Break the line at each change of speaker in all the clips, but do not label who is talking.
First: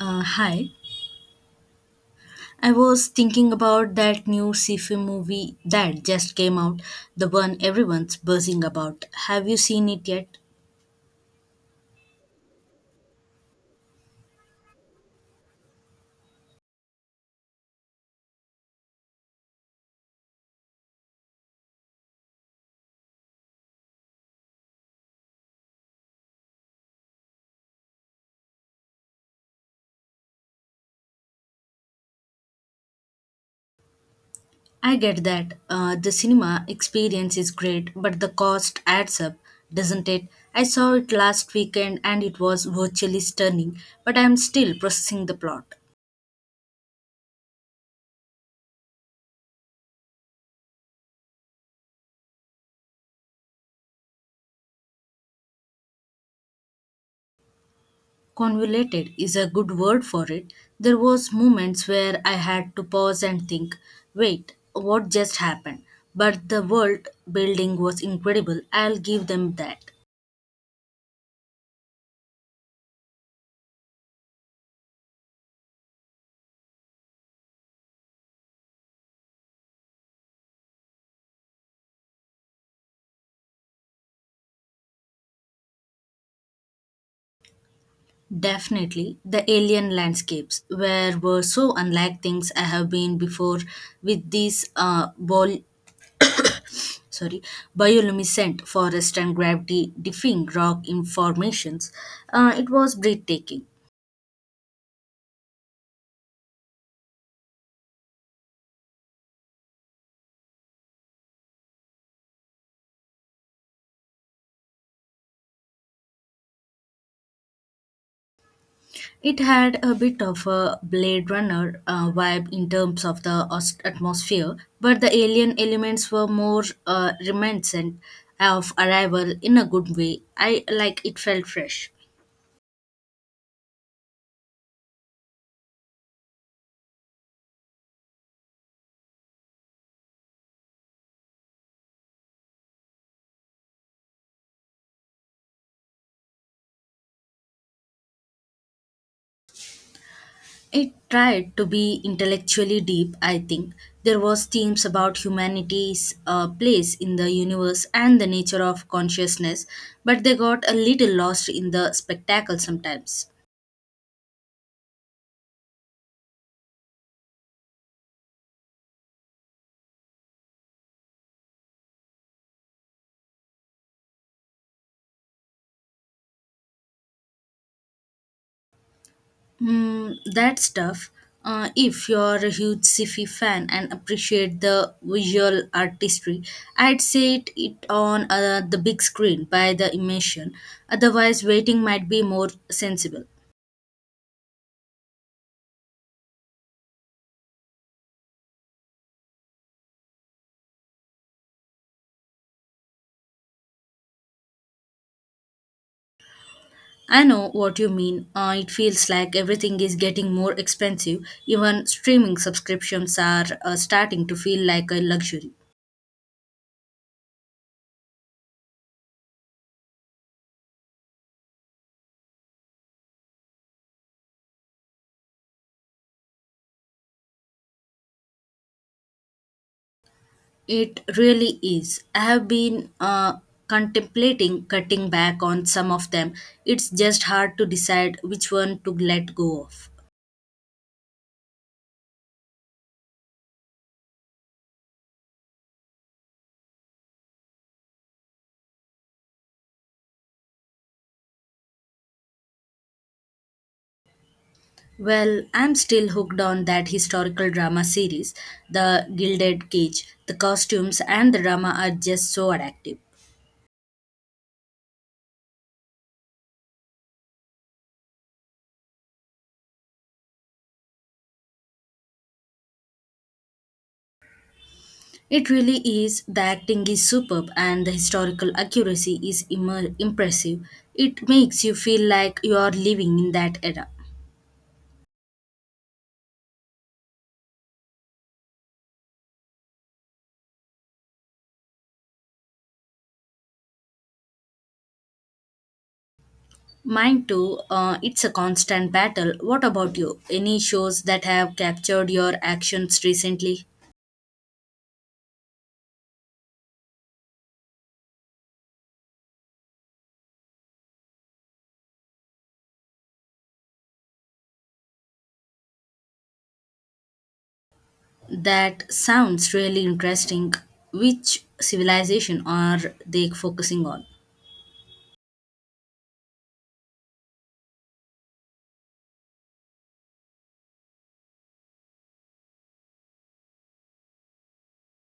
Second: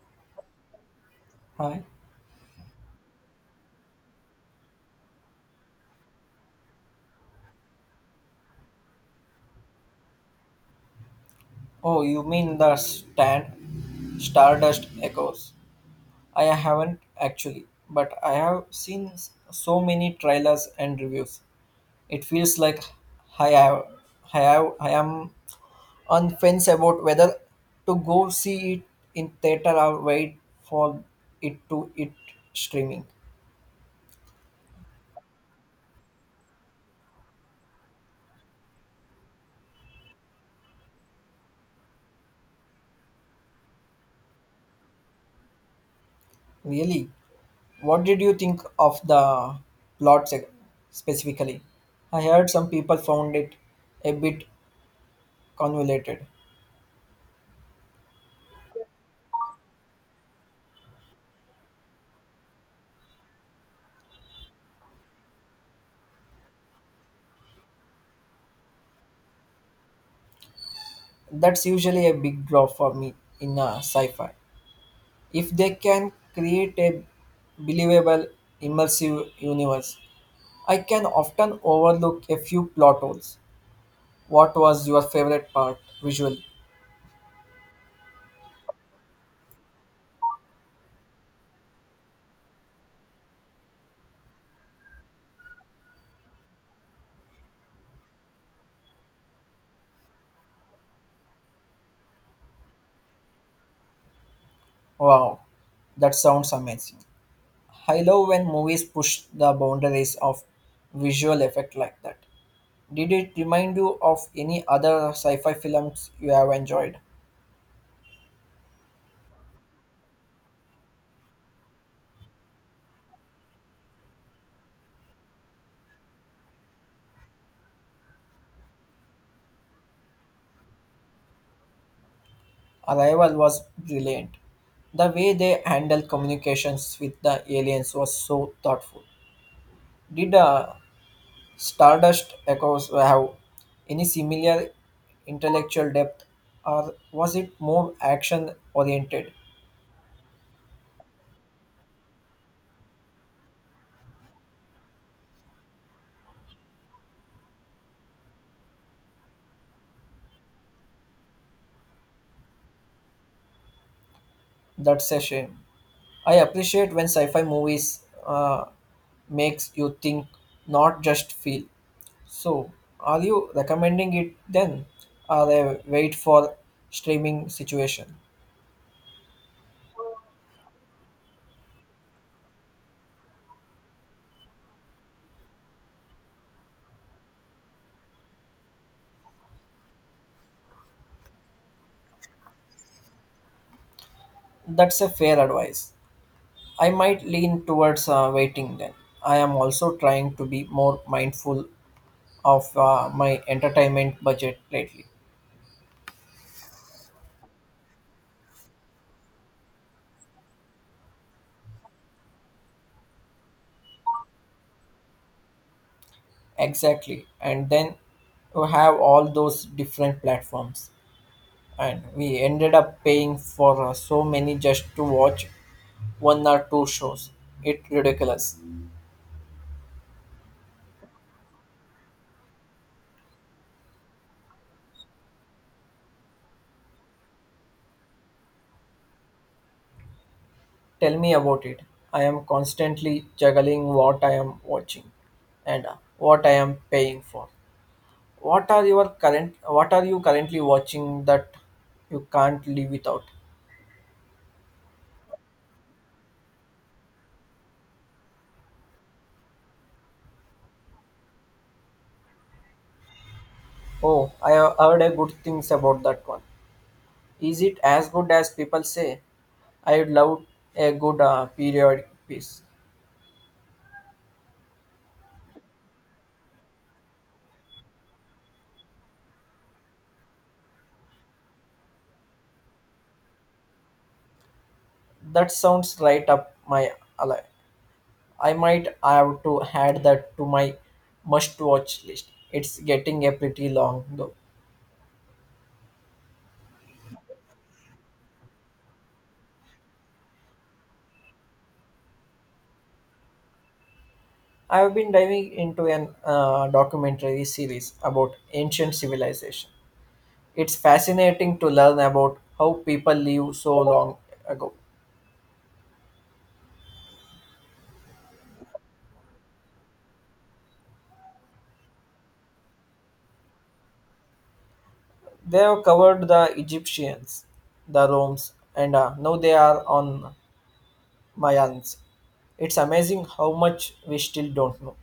Hi.
Right.
I was thinking about that new sci-fi movie that just came out, the one everyone's buzzing about. Have you seen it yet?
Oh, you mean the stand Stardust Echoes? I haven't actually, but I have seen so many trailers and reviews. It feels like I have, I am on fence about whether to go see it in theater or wait for it streaming.
I get that the cinema experience is great, but the cost adds up, doesn't it? I saw it last weekend and it was virtually stunning, but I am still processing the plot.
Really, what did you think of the plot specifically? I heard some people found it a bit convoluted.
Convoluted is a good word for it. There was moments where I had to pause and think, wait, what just happened? But the world building was incredible. I'll give them that.
That's usually a big draw for me in a sci-fi. If they can create a believable, immersive universe, I can often overlook a few plot holes. What was your favorite part visually?
Definitely, the alien landscapes were so unlike things I have been before with these ball sorry bioluminescent forest and gravity defying rock in formations, it was breathtaking.
Wow, that sounds amazing. I love when movies push the boundaries of visual effect like that. Did it remind you of any other sci-fi films you have enjoyed?
It had a bit of a Blade Runner vibe in terms of the atmosphere, but the alien elements were more reminiscent of Arrival in a good way. I like it felt fresh.
Arrival was brilliant. The way they handled communications with the aliens was so thoughtful. Did Stardust Echoes have any similar intellectual depth, or was it more action oriented?
It tried to be intellectually deep, I think. There was themes about humanity's place in the universe and the nature of consciousness, but they got a little lost in the spectacle sometimes.
That's a shame. I appreciate when sci-fi movies makes you think, not just feel. So, are you recommending it then, or a wait for streaming situation?
Hmm, that's tough. If you're a huge sci-fi fan and appreciate the visual artistry, I'd say it on the big screen by the immersion. Otherwise, waiting might be more sensible.
That's a fair advice. I might lean towards waiting then. I am also trying to be more mindful of my entertainment budget lately.
I know what you mean. It feels like everything is getting more expensive. Even streaming subscriptions are starting to feel like a luxury.
Exactly. And then you have all those different platforms. And we ended up paying for so many just to watch one or two shows. It's ridiculous.
It really is. I have been contemplating cutting back on some of them. It's just hard to decide which one to let go of.
Tell me about it. I am constantly juggling what I am watching and what I am paying for. What are you currently watching that you can't live without?
Well, I'm still hooked on that historical drama series, The Gilded Cage. The costumes and the drama are just so addictive.
Oh, I have heard a good things about that one. Is it as good as people say? I would love a good periodic piece.
It really is. The acting is superb and the historical accuracy is impressive. It makes you feel like you are living in that era.
That sounds right up my alley. I might have to add that to my must watch list. It's getting a pretty long though.
Mine too, it's a constant battle. What about you? Any shows that have captured your actions recently?
I have been diving into an documentary series about ancient civilization. It's fascinating to learn about how people lived so long ago.
That sounds really interesting. Which civilization are they focusing on?
They have covered the Egyptians, the Romans, and now they are on Mayans. It's amazing how much we still don't know.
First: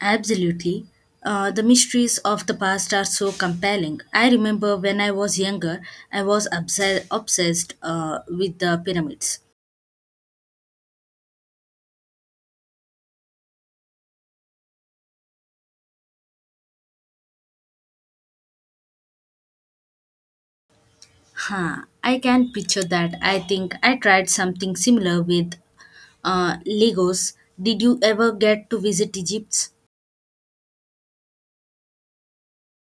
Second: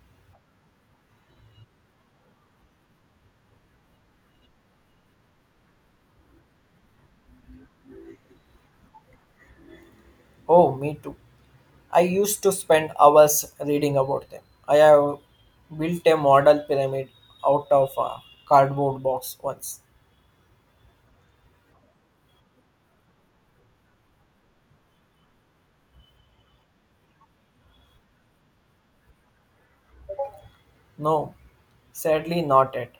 Absolutely. The mysteries of the past are so compelling. I remember when I was younger, I was obsessed with the pyramids.
Oh, me too. I used to spend hours reading about them. I have built a model pyramid out of a cardboard box once.
Huh, I can picture that. I think I tried something similar with Lagos. Did you ever get to visit Egypt?
No, sadly not yet.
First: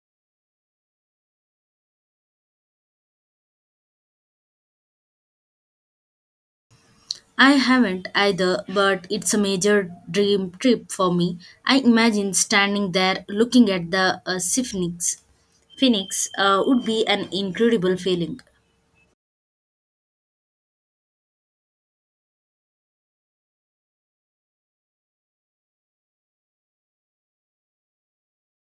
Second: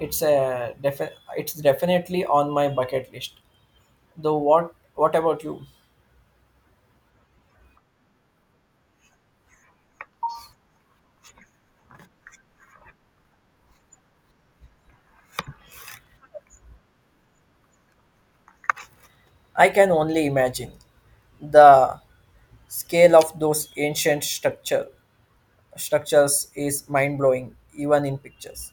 It's a it's definitely on my bucket list. Though what about you?
I haven't either, but it's a major dream trip for me. I imagine standing there looking at the Sphinx. Phoenix would be an incredible feeling.
I can only imagine the scale of those ancient structure structures is mind blowing even in pictures.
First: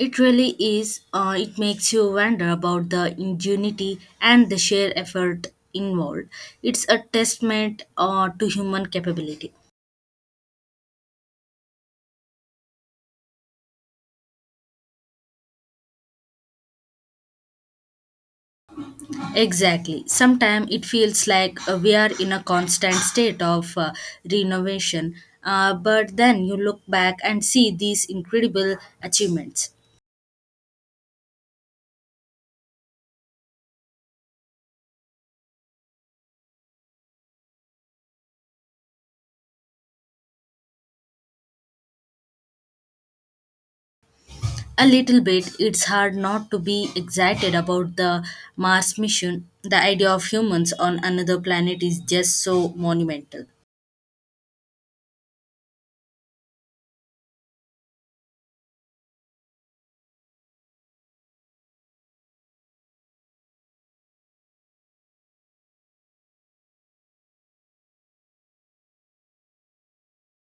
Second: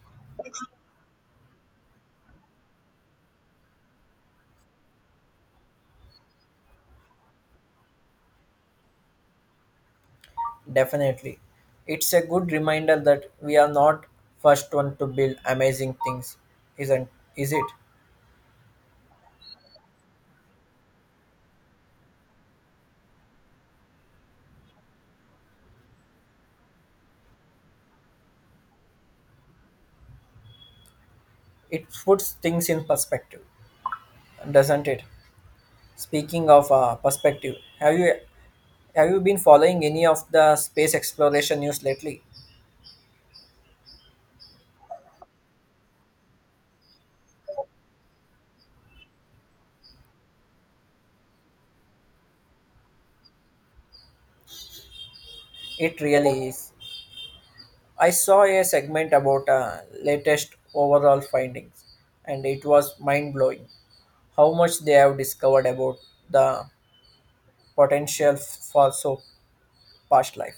It really is. It makes you wonder about the ingenuity and the sheer effort involved. It's a testament to human capability.
Definitely. It's a good reminder that we are not first one to build amazing things, isn't is it?
Exactly. Sometimes it feels like we are in a constant state of renovation, but then you look back and see these incredible achievements.
It puts things in perspective, doesn't it? Speaking of perspective, have you been following any of the space exploration news lately?
A little bit, it's hard not to be excited about the Mars mission. The idea of humans on another planet is just so monumental.
It really is. I saw a segment about latest overall findings, and it was mind blowing how much they have discovered about the potential for so past life.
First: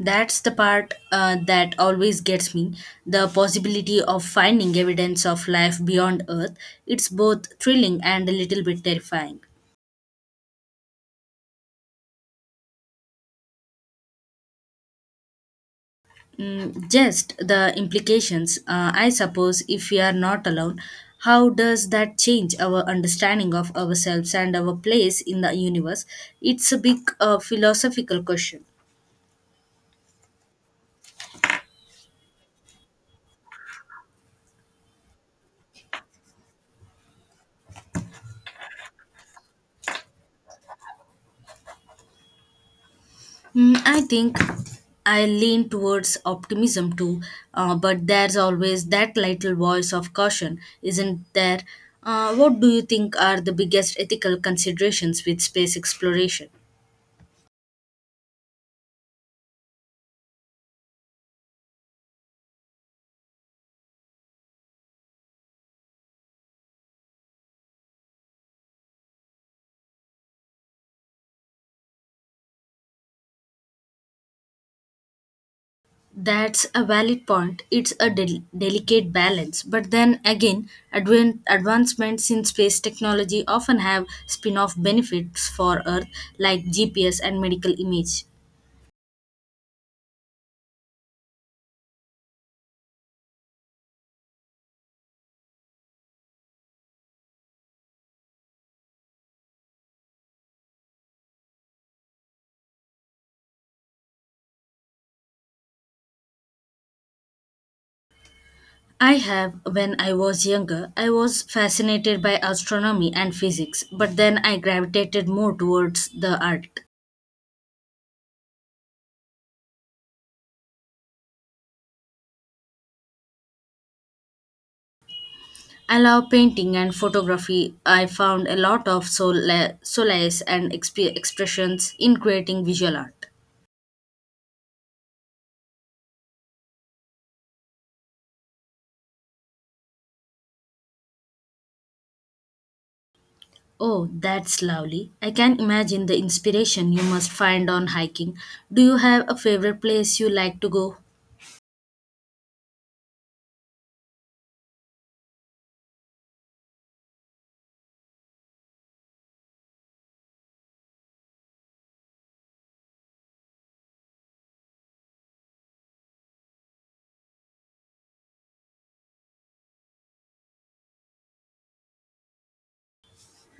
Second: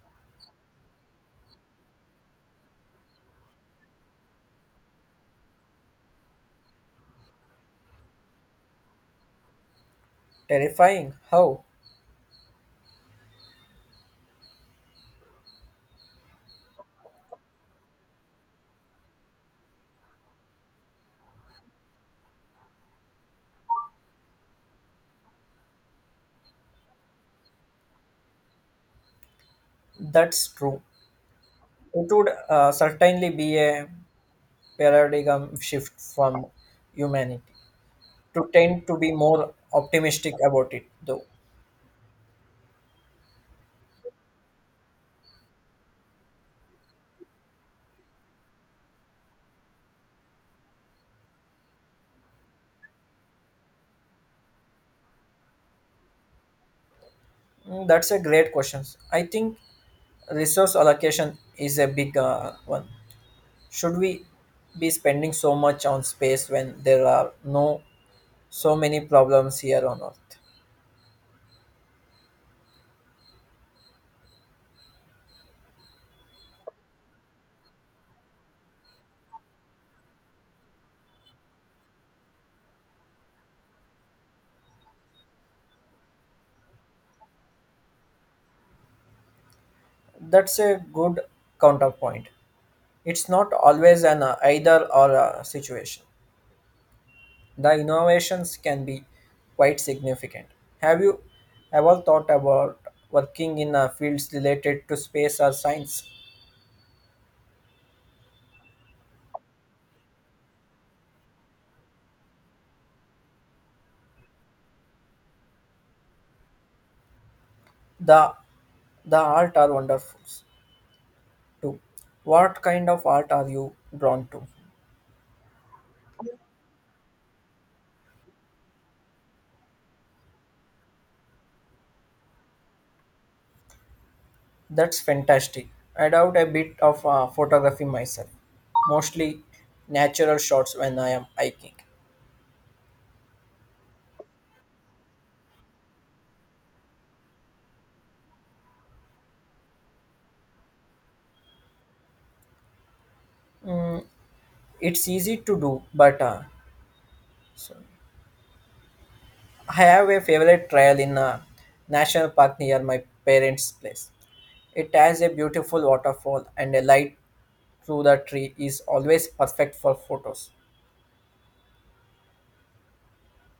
That's the part that always gets me the possibility of finding evidence of life beyond Earth. It's both thrilling and a little bit terrifying.
Terrifying how
Just the implications. I suppose if we are not alone, how does that change our understanding of ourselves and our place in the universe? It's a big philosophical question.
that's true. It would certainly be a paradigm shift from humanity to tend to be more optimistic about it, though.
I think I lean towards optimism too, but there's always that little voice of caution, isn't there? What do you think are the biggest ethical considerations with space exploration?
Mm, that's a great question. I think resource allocation is a big one. Should we be spending so much on space when there are no so many problems here on Earth?
That's a valid point. It's a delicate balance. But then again, advancements in space technology often have spin off benefits for Earth, like GPS and medical image.
That's a good counterpoint. It's not always an either or situation. The innovations can be quite significant. Have you ever thought about working in fields related to space or science?
I have, when I was younger, I was fascinated by astronomy and physics, but then I gravitated more towards the art.
The the art are wonderful too. What kind of art are you drawn to?
I love painting and photography. I found a lot of solace and expressions in creating visual art.
That's fantastic. I doubt a bit of photography myself, mostly natural shots when I am hiking.
Oh, that's lovely. I can imagine the inspiration you must find on hiking. Do you have a favorite place you like to go?
It's easy to do, but so I have a favorite trail in a national park near my parents' place. It has a beautiful waterfall, and a light through the tree is always perfect for photos.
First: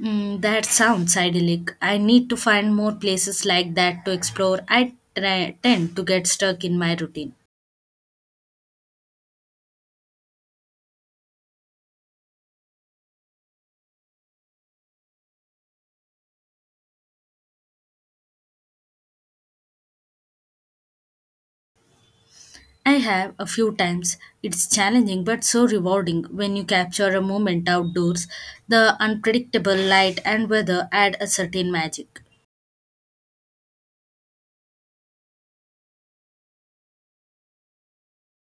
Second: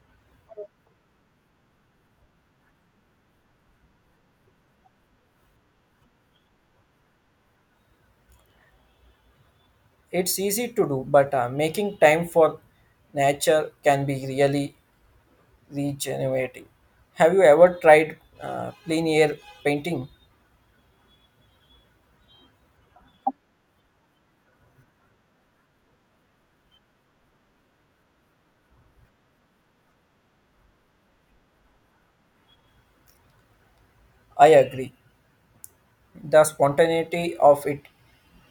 That sounds idyllic. I need to find more places like that to explore. Tend to get stuck in my routine.
It's easy to do, but making time for nature can be really regenerative. Have you ever tried plein air painting?
I have a few times. It's challenging but so rewarding when you capture a moment outdoors. The unpredictable light and weather add a certain magic.
I agree. The spontaneity of it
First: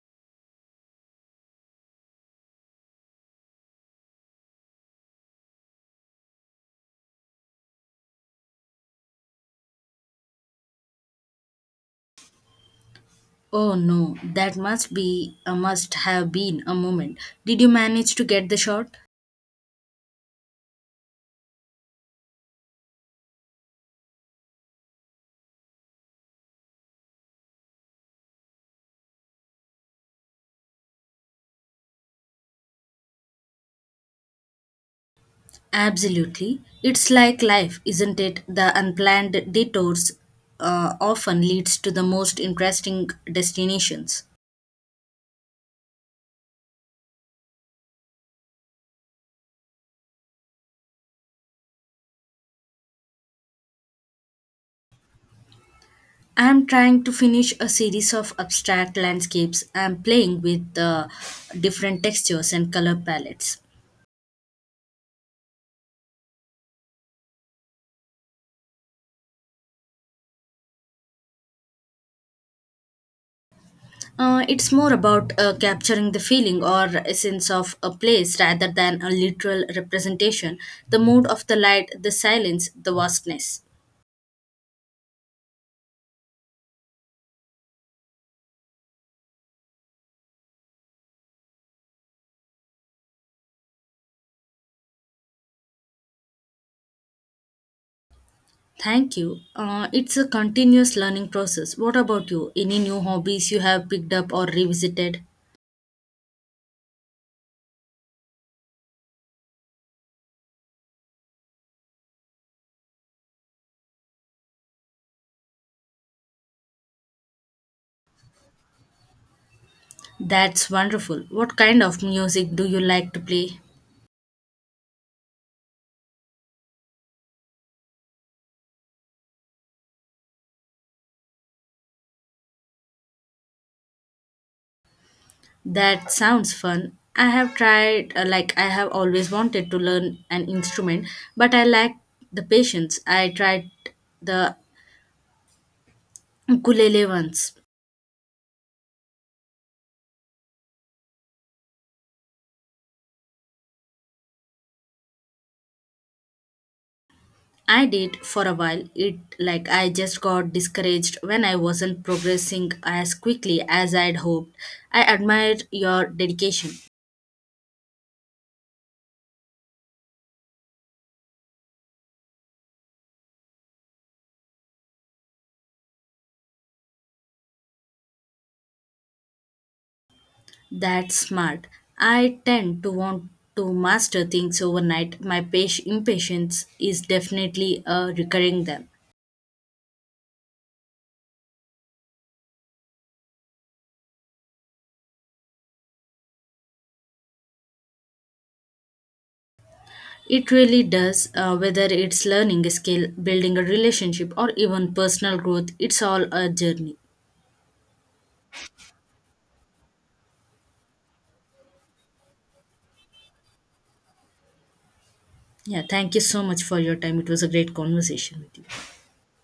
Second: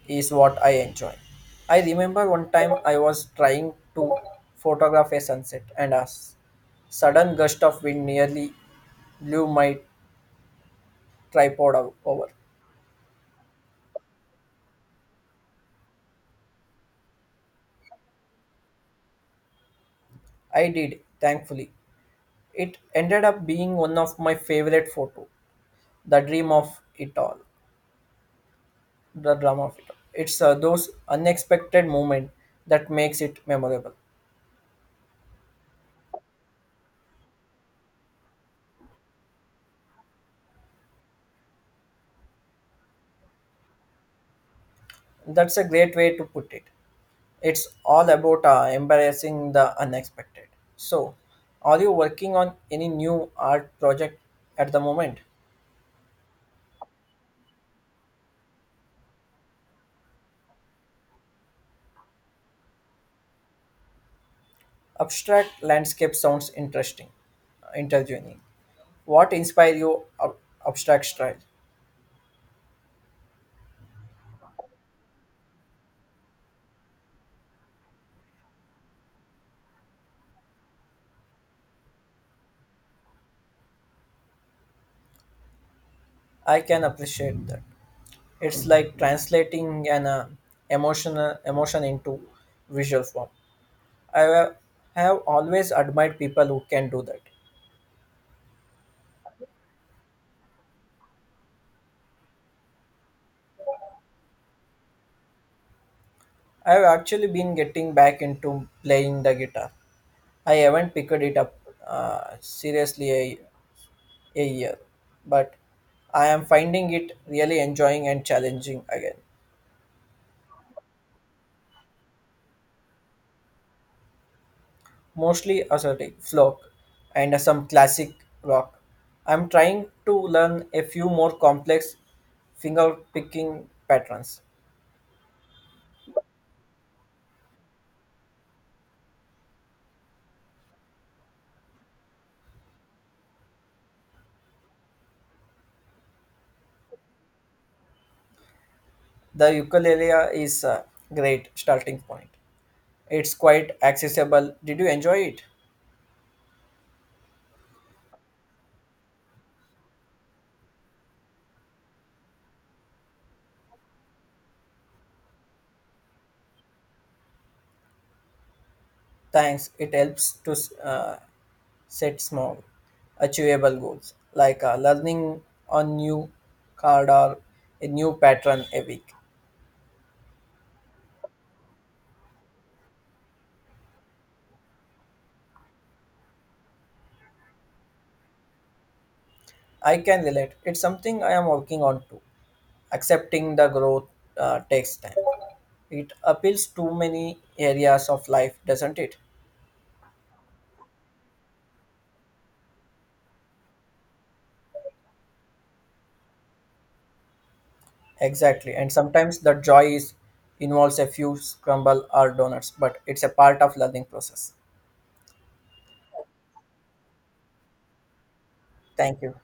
is what I enjoy. I remember one time I was trying to photograph a sunset, and a sudden gust of wind nearly blew my tripod over.
Oh no, that must be must have been a moment. Did you manage to get the shot?
I did, thankfully. It ended up being one of my favorite photos. The dream of it all, the drama of it. It's those unexpected moments that makes it memorable.
Absolutely. It's like life, isn't it? The unplanned detours often leads to the most interesting destinations.
That's a great way to put it. It's all about embarrassing the unexpected. So, are you working on any new art project at the moment?
I'm trying to finish a series of abstract landscapes. I'm playing with different textures and color palettes.
Abstract landscape sounds interesting, interviewing. What inspire you abstract style?
It's more about capturing the feeling or essence of a place rather than a literal representation, the mood of the light, the silence, the vastness.
I can appreciate that. It's like translating an emotion into visual form. I have, I have always admired people who can do that.
Thank you. It's a continuous learning process. What about you? Any new hobbies you have picked up or revisited?
I have actually been getting back into playing the guitar. I haven't picked it up seriously a year, but I am finding it really enjoying and challenging again.
That's wonderful. What kind of music do you like to play?
Mostly assertive folk and some classic rock. I'm trying to learn a few more complex finger picking patterns.
That sounds fun. I have always wanted to learn an instrument, but I lack the patience. I tried the Ukulele once.
The ukulele is a great starting point. It's quite accessible. Did you enjoy it?
I did for a while. It like I just got discouraged when I wasn't progressing as quickly as I'd hoped. I admired your dedication.
Thanks. It helps to uh, set small, achievable goals like learning a new card or a new pattern a week.
That's smart. I tend to want to master things overnight. My impatience is definitely a recurring them.
I can relate. It's something I am working on too. Accepting the growth takes time. It appeals to many areas of life, doesn't it?
It really does, whether it's learning a skill, building a relationship, or even personal growth, it's all a journey.
Exactly. And sometimes the joy is involves a few scramble or donuts, but it's a part of learning process.
Yeah, thank you so much for your time. It was a great conversation with you.
Thank you.